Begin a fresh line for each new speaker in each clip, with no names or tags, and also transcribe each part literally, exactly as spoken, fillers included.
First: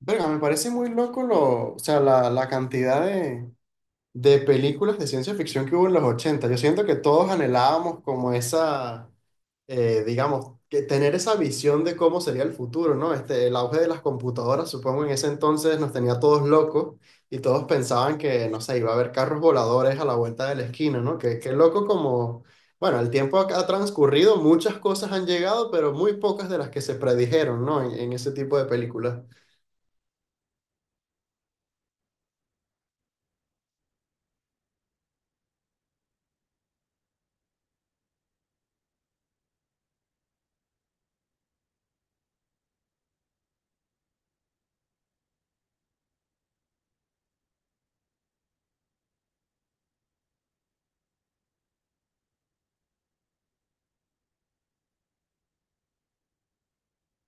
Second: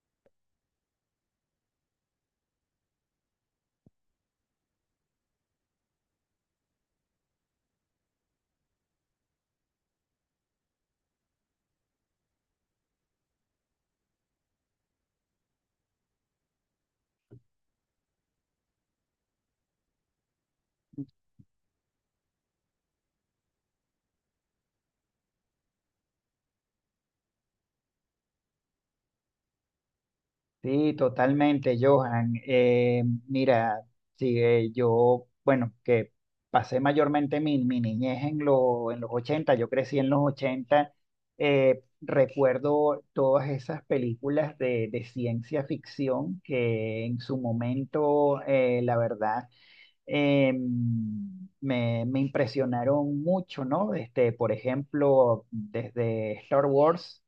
Verga, me parece muy loco lo, o sea, la, la cantidad de, de películas de ciencia ficción que hubo en los ochenta. Yo siento que todos anhelábamos como esa, eh, digamos, que tener esa visión de cómo sería el futuro, ¿no? Este, el auge de las computadoras, supongo, en ese entonces nos tenía todos locos y todos pensaban que, no sé, iba a haber carros voladores a la vuelta de la esquina, ¿no? Que, qué loco como, bueno, el tiempo ha, ha transcurrido, muchas cosas han llegado, pero muy pocas de las que se predijeron, ¿no? en en ese tipo de películas.
Sí, totalmente, Johan. Eh, mira, sí, eh, yo, bueno, que pasé mayormente mi, mi niñez en, lo- en los ochenta. Yo crecí en los ochenta. Eh, recuerdo todas esas películas de, de ciencia ficción que en su momento, eh, la verdad, eh, me, me impresionaron mucho, ¿no? Este, por ejemplo, desde Star Wars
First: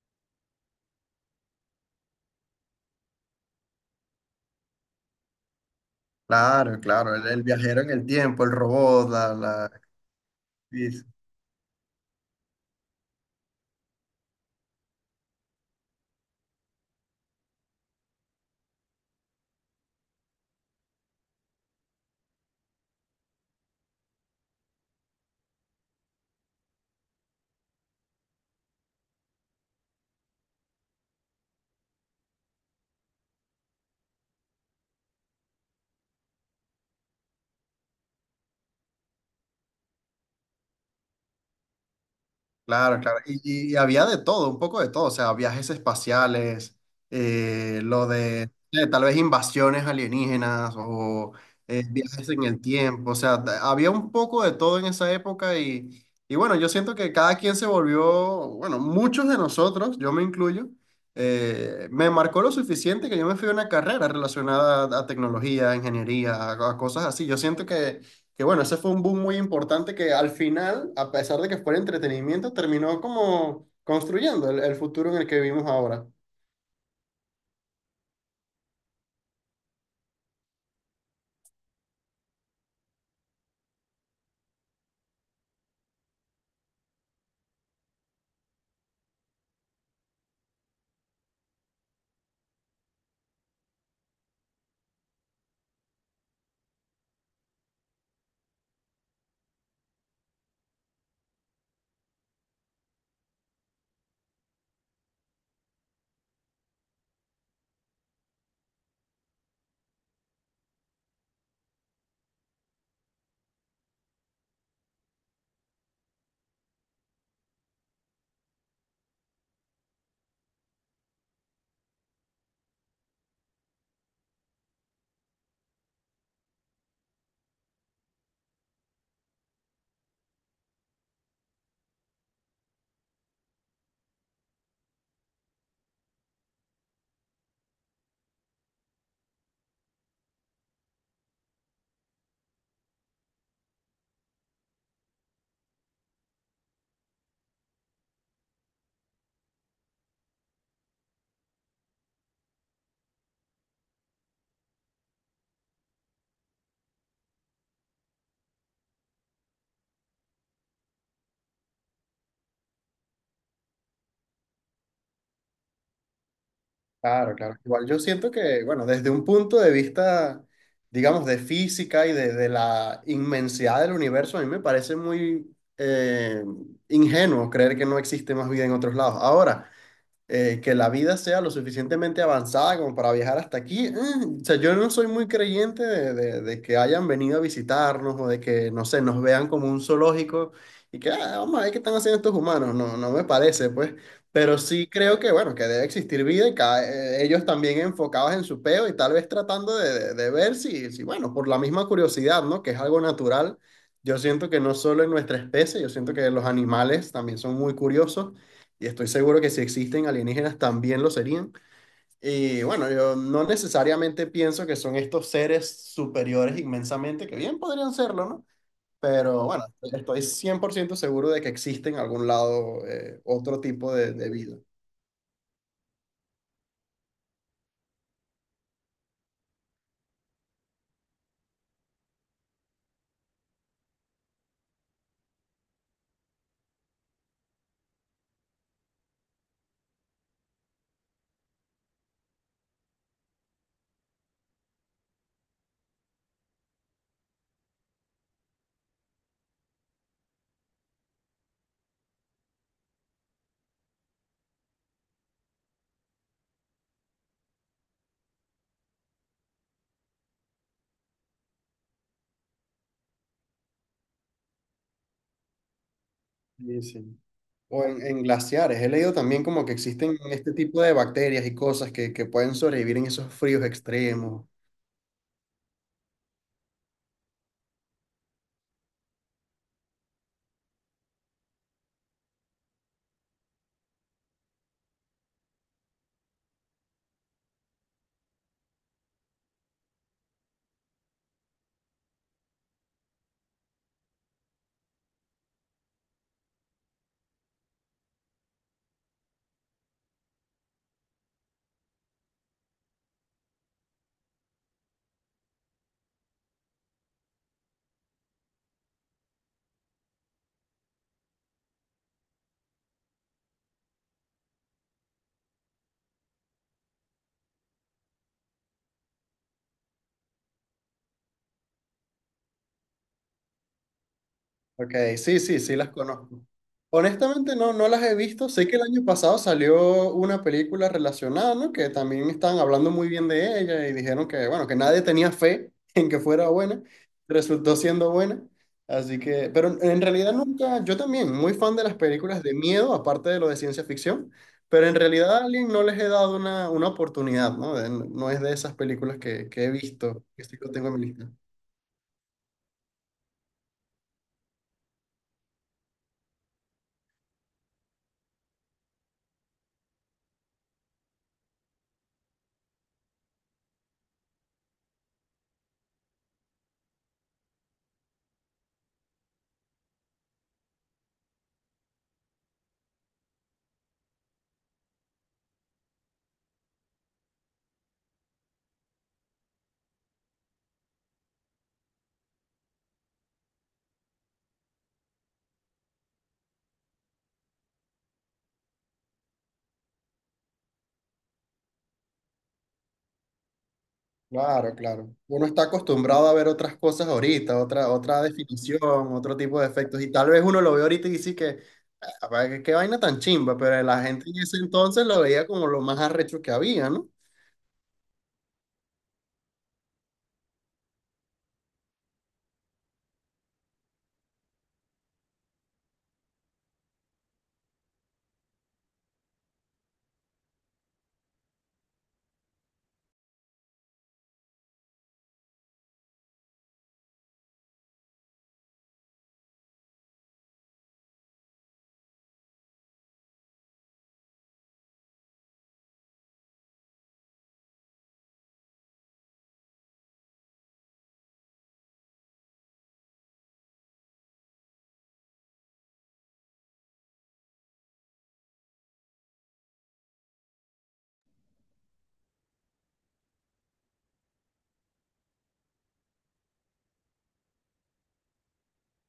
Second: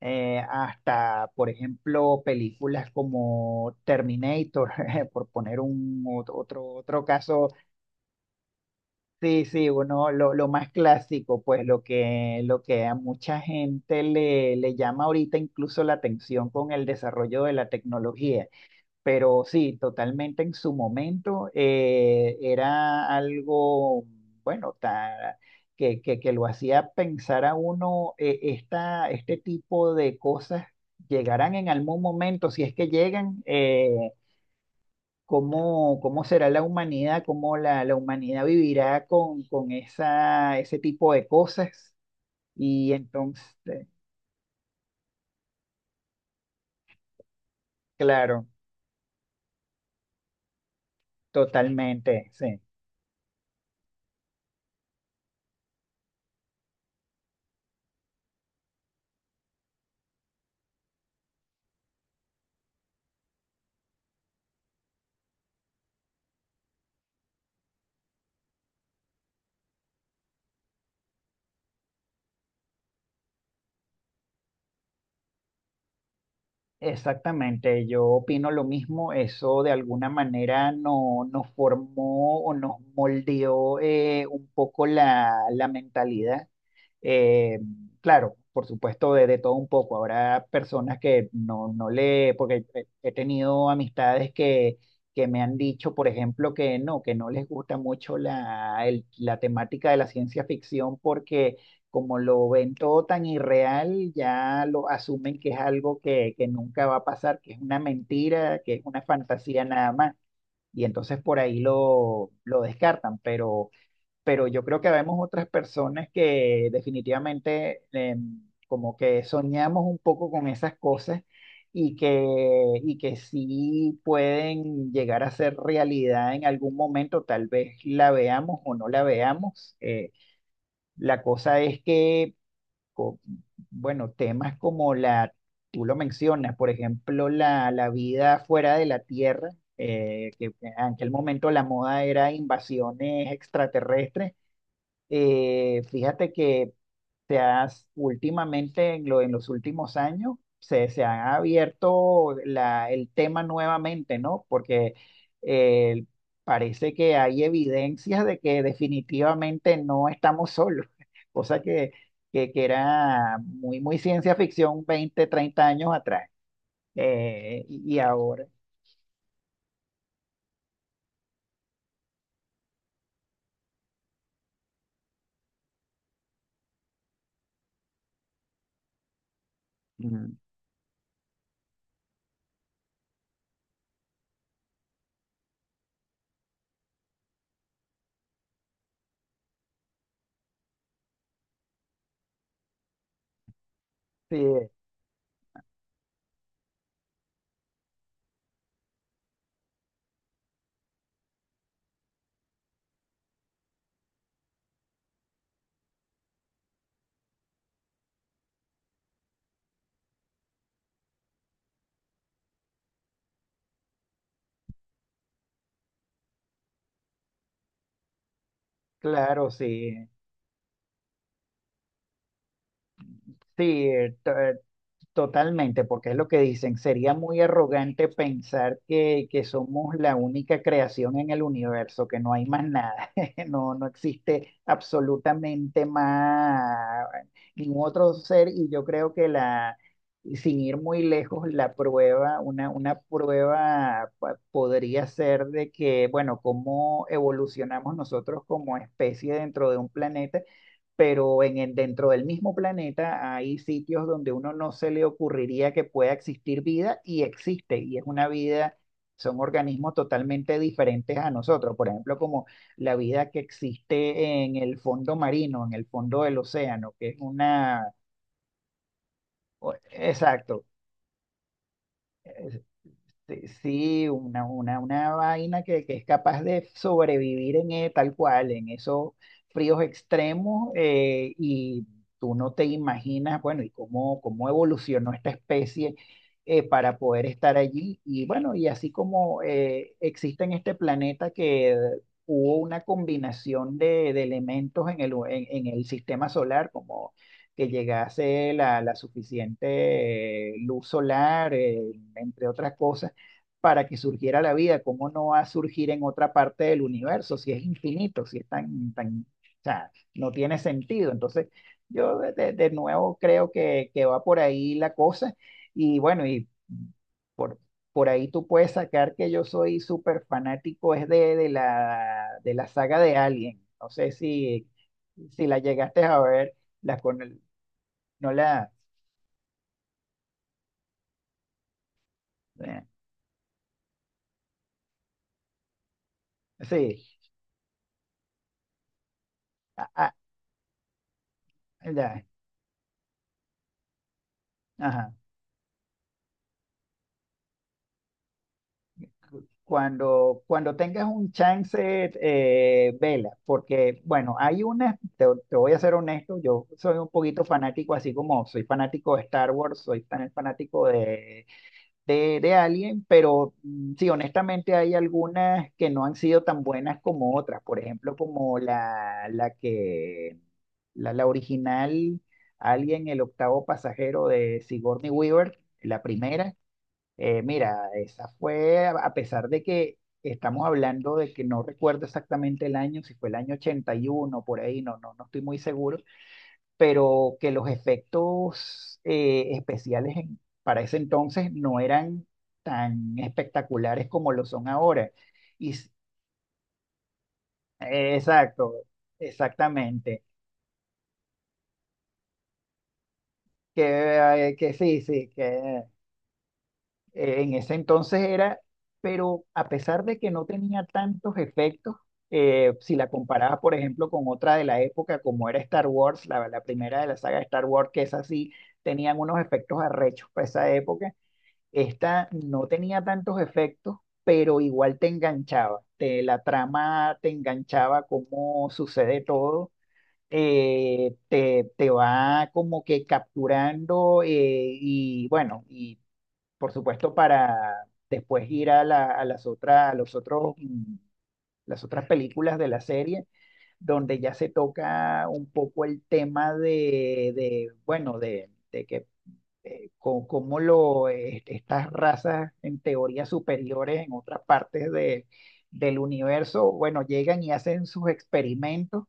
eh, hasta, por ejemplo, películas como Terminator, por poner un ot- otro,
Claro,
otro
claro, el, el
caso,
viajero en el tiempo, el robot, la,
sí, sí,
la
uno, lo, lo más
actriz.
clásico, pues lo que, lo que a mucha gente le, le llama ahorita incluso la atención con el desarrollo de la tecnología. Pero sí, totalmente en su momento eh, era algo, bueno, ta- que, que, que lo hacía pensar a uno, eh, esta, este tipo de cosas llegarán en algún momento, si es que llegan, eh, ¿cómo, cómo será la humanidad? ¿Cómo la, la humanidad vivirá con, con esa, ese tipo de cosas? Y
Claro, claro.
entonces,
Y, y había de todo, un poco de todo, o sea, viajes espaciales, eh, lo
claro,
de eh, tal vez invasiones alienígenas o eh, viajes
totalmente,
en
sí.
el tiempo, o sea, ta- había un poco de todo en esa época y, y bueno, yo siento que cada quien se volvió, bueno, muchos de nosotros, yo me incluyo, eh, me marcó lo suficiente que yo me fui a una carrera relacionada a, a tecnología, a ingeniería, a a cosas así. Yo siento que. Que bueno, ese fue un boom muy importante que al final, a pesar de que fuera entretenimiento, terminó como construyendo el, el futuro en el que vivimos ahora.
Exactamente, yo opino lo mismo, eso de alguna manera no, nos formó o nos moldeó eh, un poco la, la mentalidad. Eh, claro, por supuesto, de, de todo un poco. Habrá personas que no, no le, porque he he tenido amistades que, que me han dicho, por ejemplo, que no, que no les gusta mucho la, el- la temática de la ciencia ficción porque como lo ven todo tan irreal, ya lo asumen que es algo que, que nunca va a pasar, que es una mentira, que es una fantasía nada más. Y entonces por ahí lo, lo descartan, pero, pero yo creo que vemos otras personas que definitivamente em, como que soñamos un poco con esas cosas y que, y que sí pueden llegar a ser realidad en algún momento, tal vez la veamos o no la veamos. Eh, la cosa es que co- bueno, temas como la, tú lo mencionas, por ejemplo, la, la vida fuera de la Tierra, eh, que en aquel momento la moda era invasiones extraterrestres. Eh, fíjate que se has, últimamente, en, lo- en los últimos años, se, se ha abierto la- el tema nuevamente, ¿no? Porque eh, parece que hay evidencias de que definitivamente no estamos solos, cosa que, que, que era muy, muy ciencia ficción veinte treinta años atrás.
Claro, claro.
Eh,
Igual
y y
yo siento
ahora.
que, bueno, desde un punto de vista, digamos, de física y de, de la inmensidad del universo, a mí me parece muy eh, ingenuo creer que no existe más vida en otros lados. Ahora,
Mm.
eh, que la vida sea lo suficientemente avanzada como para viajar hasta aquí. Mm, o sea, yo no soy muy creyente de, de- de que hayan venido a visitarnos o de que, no sé, nos vean como un zoológico y que, "Ah, vamos a ver qué están haciendo estos humanos". No, no me parece, pues.
Sí,
Pero sí creo que, bueno, que debe existir vida y cada- eh, ellos también enfocados en su peo y tal vez tratando de, de- de ver si, si, bueno, por la misma curiosidad, ¿no? Que es algo natural. Yo siento que no solo en nuestra especie, yo siento que los animales también son muy curiosos y estoy seguro que si existen alienígenas también lo serían. Y bueno, yo no necesariamente pienso que son estos seres superiores inmensamente, que bien podrían serlo, ¿no? Pero
claro,
bueno,
sí.
estoy cien por ciento seguro de que existe en algún lado eh, otro tipo de,
Sí,
de vida.
totalmente, porque es lo que dicen, sería muy arrogante pensar que, que somos la única creación en el universo, que no hay más nada, no, no existe absolutamente más ningún otro ser y yo creo que la, y sin ir muy lejos, la prueba, una, una prueba pa- podría ser de que, bueno, cómo evolucionamos nosotros como especie dentro de un planeta pero en el- dentro del mismo planeta hay sitios donde uno no se le ocurriría que pueda existir vida y existe, y es una vida, son organismos totalmente diferentes a nosotros, por ejemplo, como la vida que existe en el fondo marino, en el fondo del
Sí,
océano, que es
sí. O
una,
en, en glaciares. He leído también como que
o-
existen este
exacto,
tipo de bacterias y cosas que, que pueden sobrevivir en esos
sí,
fríos
sí, una,
extremos.
una, una vaina que, que es capaz de sobrevivir en eh, tal cual, en esos fríos extremos, eh, y tú no te imaginas, bueno, y cómo, cómo evolucionó esta especie eh, para poder estar allí. Y bueno, y así como eh, existe en este planeta que hubo una combinación de, de elementos en el, en, en el sistema solar, como que llegase la, la suficiente eh, luz solar, eh, entre otras cosas para que surgiera la vida, ¿cómo no va a surgir en otra parte del universo si es infinito, si es tan, tan, o sea, no tiene sentido? Entonces, yo de, de- de nuevo creo que, que va por ahí la cosa y bueno, y por ahí tú puedes sacar que yo soy súper fanático, es de, de la, de la saga de Alien. No sé si,
Ok, sí,
si la
sí, sí las
llegaste a
conozco.
ver, la con el-
Honestamente no, no las he
no
visto. Sé
la,
que el año pasado salió una película relacionada, ¿no? Que también estaban
eh,
hablando muy bien de ella y dijeron que, bueno, que nadie tenía fe en que fuera buena.
sí,
Resultó siendo buena. Así que, pero
a-
en
a-
realidad nunca, yo también, muy fan de las
ya,
películas de miedo, aparte de lo de ciencia ficción, pero en
ajá.
realidad a Alien no les he dado una, una oportunidad, ¿no? De- no es de esas películas que, que he visto,
Cuando,
que sí lo
cuando
tengo en
tengas
mi lista.
un chance, eh, vela, porque bueno, hay una, te, te voy a ser honesto, yo soy un poquito fanático, así como soy fanático de Star Wars, soy tan fanático de, de, de Alien, pero mm, sí, honestamente hay algunas que no han sido tan buenas como otras, por ejemplo, como la, la que, la, la original Alien, el octavo pasajero de Sigourney Weaver, la primera eh, mira, esa fue, a a pesar de que estamos hablando de que no recuerdo exactamente el año, si fue el año ochenta y uno por ahí, no, no, no estoy muy seguro, pero que los efectos eh, especiales en- para ese entonces no eran tan espectaculares como lo son
Claro,
ahora.
claro. Uno está
Y, s-
acostumbrado a ver otras cosas ahorita, otra,
eh,
otra definición,
exacto,
otro tipo de efectos. Y
exactamente.
tal vez uno lo ve ahorita y dice que, "Ah, pa- qué qué vaina tan chimba",
Que,
pero la gente en
eh,
ese
que sí,
entonces lo
sí,
veía como lo
que
más arrecho que había, ¿no?
eh, en ese entonces era, pero a pesar de que no tenía tantos efectos, eh, si la comparabas, por ejemplo, con otra de la época, como era Star Wars, la, la primera de la saga de Star Wars, que es así, tenían unos efectos arrechos para esa época, esta no tenía tantos efectos, pero igual te enganchaba, te, la trama te enganchaba, cómo sucede todo. eh, te, te va como que capturando eh, y bueno, y por supuesto, para después ir a, la- a las otras, a los otros, mm, las otras películas de la serie, donde ya se toca un poco el tema de, de, bueno, de, de que eh, co- cómo lo, eh, estas razas en teoría superiores en otras partes de, del universo, bueno, llegan y hacen sus experimentos.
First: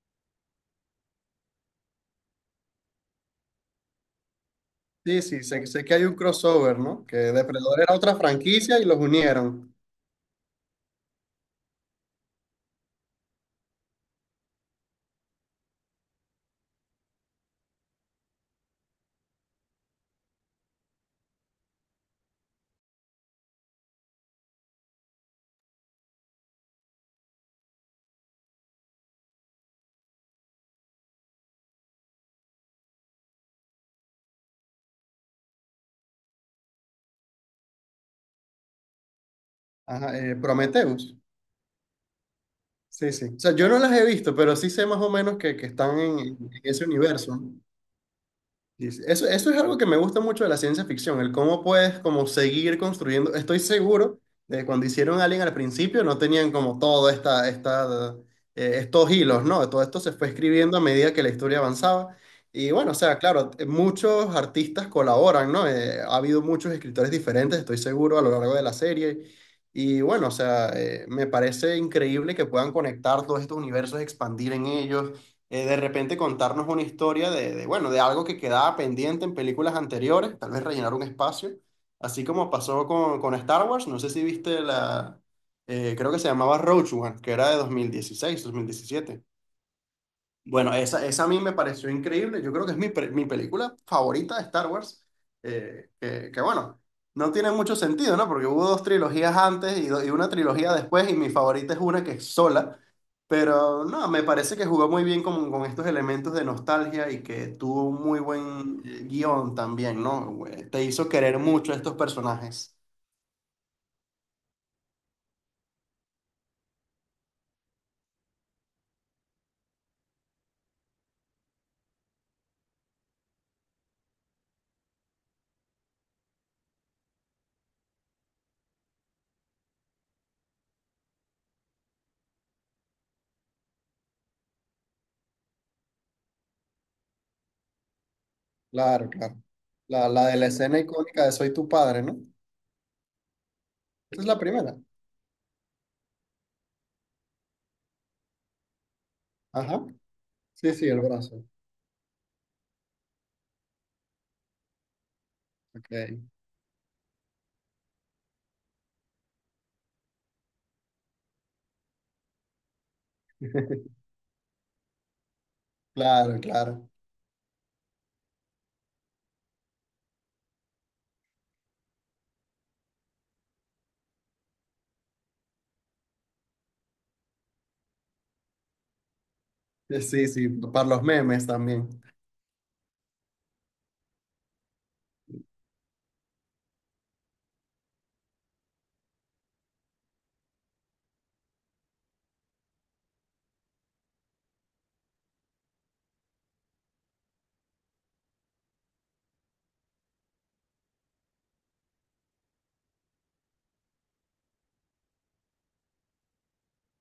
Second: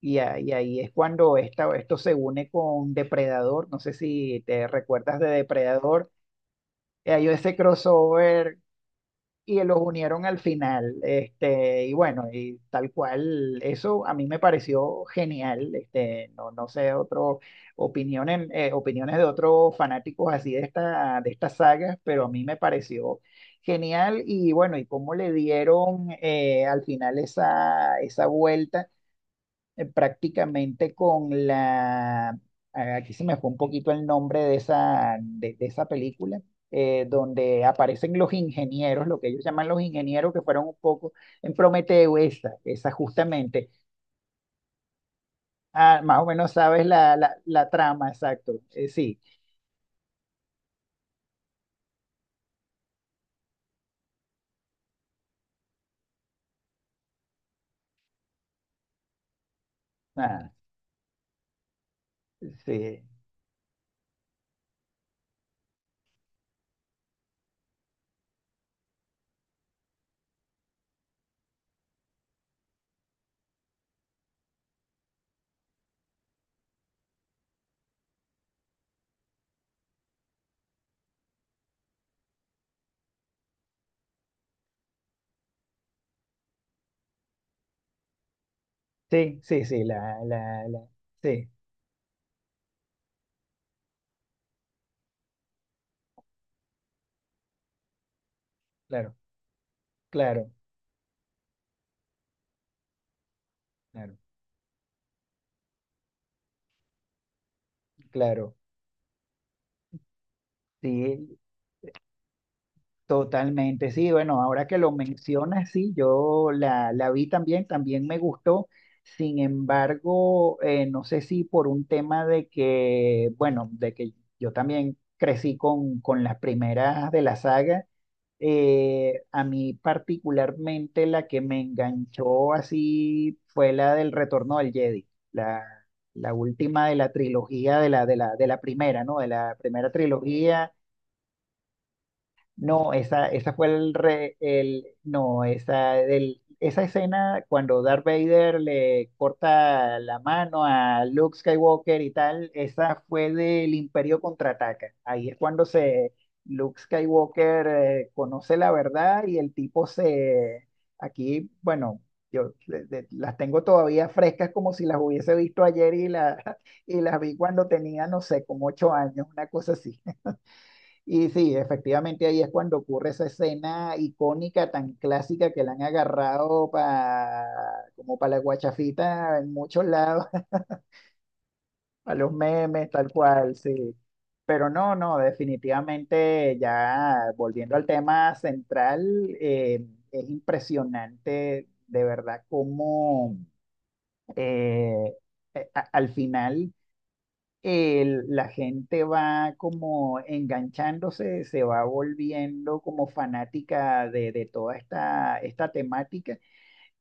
Y, a- y ahí es cuando esta, esto se une con Depredador. No sé si te recuerdas
Sí,
de
sí, sé, sé que hay
Depredador.
un crossover, ¿no?
Eh,
Que
Hay ese
Depredador era otra
crossover
franquicia y los
y
unieron.
los unieron al final. Este, y bueno, y tal cual, eso a mí me pareció genial. Este, no, no sé, otro, opiniones, eh, opiniones de otros fanáticos así de esta, de estas sagas, pero a mí me pareció genial. Y bueno, y cómo le dieron eh, al final esa, esa vuelta eh, prácticamente con la, ah, aquí se me fue un poquito el nombre de esa, de, de esa película, eh, donde aparecen los ingenieros, lo que ellos llaman los
Ajá,
ingenieros,
eh,
que fueron un poco
Prometheus.
en Prometeo, esa, esa
Sí, sí. O sea, yo
justamente.
no las he visto, pero sí sé más o menos que, que están
Ah,
en,
más o
en
menos sabes
ese
la, la,
universo, ¿no?
la trama, exacto. Eh,
Sí, sí.
sí,
Eso, eso es algo que me gusta mucho de la ciencia ficción, el cómo puedes como seguir construyendo. Estoy seguro de que cuando hicieron Alien al principio no tenían como todo esta, esta, eh, estos hilos, ¿no? Todo esto se fue
ah,
escribiendo a medida que la historia avanzaba. Y bueno, o
sí,
sea, claro, eh, muchos artistas colaboran, ¿no? Eh, ha habido muchos escritores diferentes, estoy seguro, a lo largo de la serie. Y bueno, o sea, eh, me parece increíble que puedan conectar todos estos universos, expandir en ellos eh, de repente contarnos una historia de, de, bueno, de algo que quedaba pendiente en películas anteriores, tal vez rellenar un espacio, así como pasó con, con Star Wars, no sé si viste la, eh, creo que se llamaba Rogue One, que era de dos dos mil dieciséis dos mil diecisiete.
sí, sí, sí, la, la,
Bueno,
la,
esa, esa a mí
sí,
me pareció increíble. Yo creo que es mi, pre- mi película favorita de Star Wars. eh, que, que bueno, no tiene mucho sentido, ¿no? Porque hubo dos
claro,
trilogías antes y, do- y una
claro,
trilogía después, y mi favorita es una que es sola. Pero no,
claro,
me parece que jugó muy bien con, con estos elementos de nostalgia y que tuvo un muy
claro.
buen eh, guión también, ¿no? Eh, Te hizo
Sí,
querer mucho a estos personajes.
totalmente, sí, bueno, ahora que lo mencionas, sí, yo la, la vi también, también me gustó, sin embargo, eh, no sé si por un tema de que, bueno, de que yo también crecí con, con las primeras de la saga, eh, a mí particularmente la que me enganchó así fue la del Retorno del Jedi, la, la última de la trilogía, de la, de la, de la primera,
Claro,
¿no? De
claro.
la primera
La, la de la
trilogía
escena icónica de "Soy tu padre", ¿no?
no, esa, esa fue el,
Esa es
re-
la primera.
el no, esa, del- esa escena cuando Darth Vader le
Ajá.
corta la mano
Sí, sí, el
a Luke
brazo.
Skywalker y tal, esa fue del Imperio Contraataca. Ahí es cuando se
Ok.
Luke Skywalker eh, conoce la verdad y el tipo se, aquí, bueno, yo le- le- las tengo todavía frescas como si las hubiese visto ayer y,
Claro,
la,
claro.
y las vi cuando tenía, no sé, como ocho años, una cosa así. Y sí, efectivamente ahí es cuando ocurre esa escena icónica tan clásica que la han agarrado pa, como para la guachafita en muchos
Eh,
lados,
Sí, sí, para los memes también.
a los memes, tal cual, sí. Pero no, no, definitivamente ya volviendo al tema central, eh, es impresionante de verdad cómo eh, a- a- al final eh, el- la gente va como enganchándose, se va volviendo como fanática de, de toda esta, esta temática,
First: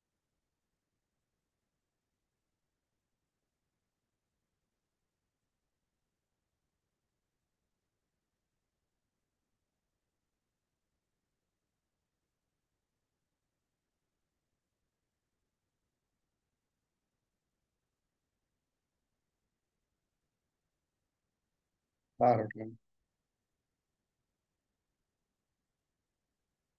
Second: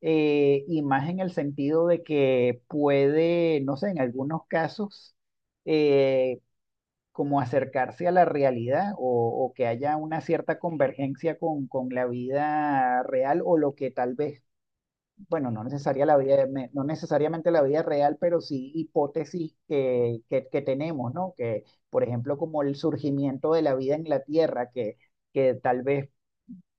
eh, y más en el sentido de que puede, no sé, en algunos casos, eh, como acercarse a la realidad o, o que haya una cierta convergencia con, con la vida real o lo que tal vez bueno, no necesaria la vida, me- no necesariamente la vida real, pero sí hipótesis que, que, que tenemos, ¿no? Que, por ejemplo,
Claro,
como
claro.
el surgimiento de la vida en la Tierra, que, que tal vez,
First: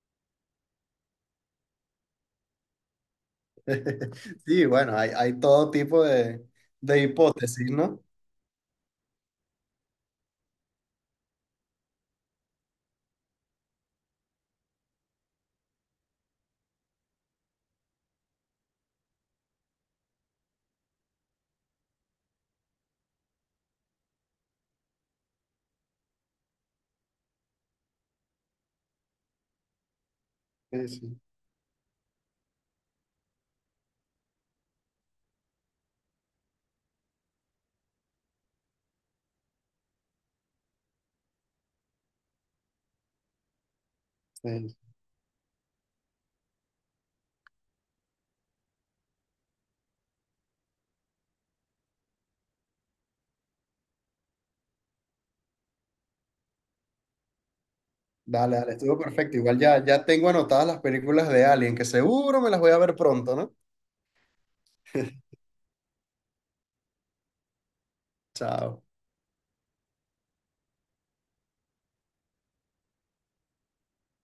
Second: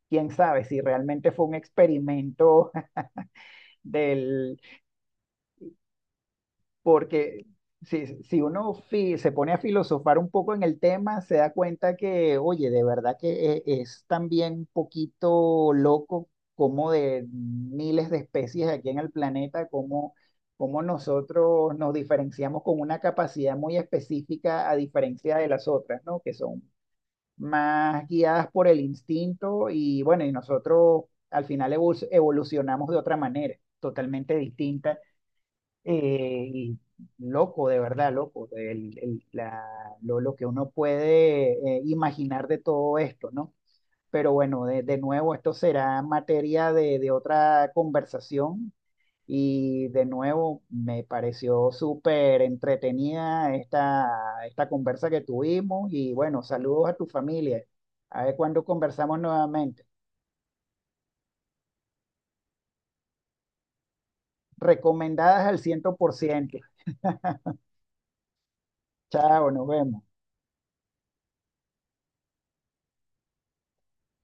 quién sabe, si realmente fue un experimento del,
Sí, bueno, hay, hay todo tipo de, de
porque
hipótesis, ¿no?
si, si uno fi- se pone a filosofar un poco en el tema, se da cuenta que, oye, de verdad que e- es también un poquito loco como de miles de especies aquí en el planeta, como, como nosotros nos diferenciamos con una capacidad muy específica a diferencia de las otras, ¿no? Que son más guiadas por el instinto y bueno, y
Sí,
nosotros
sí,
al final evol- evolucionamos de otra manera, totalmente distinta eh, y loco, de verdad, loco, el- el- la- lo, lo que uno puede eh, imaginar de todo esto, ¿no? Pero bueno,
sí.
de, de nuevo, esto será materia de, de otra conversación y de nuevo me pareció súper entretenida esta, esta conversa que tuvimos y bueno, saludos a tu familia. A
Dale,
ver
Dale,
cuándo
dale. Estuvo
conversamos
perfecto. Igual ya,
nuevamente.
ya tengo anotadas las películas de Alien, que seguro me las voy a ver pronto, ¿no?
Recomendadas al cien por ciento.
Chao.
Chao, nos vemos.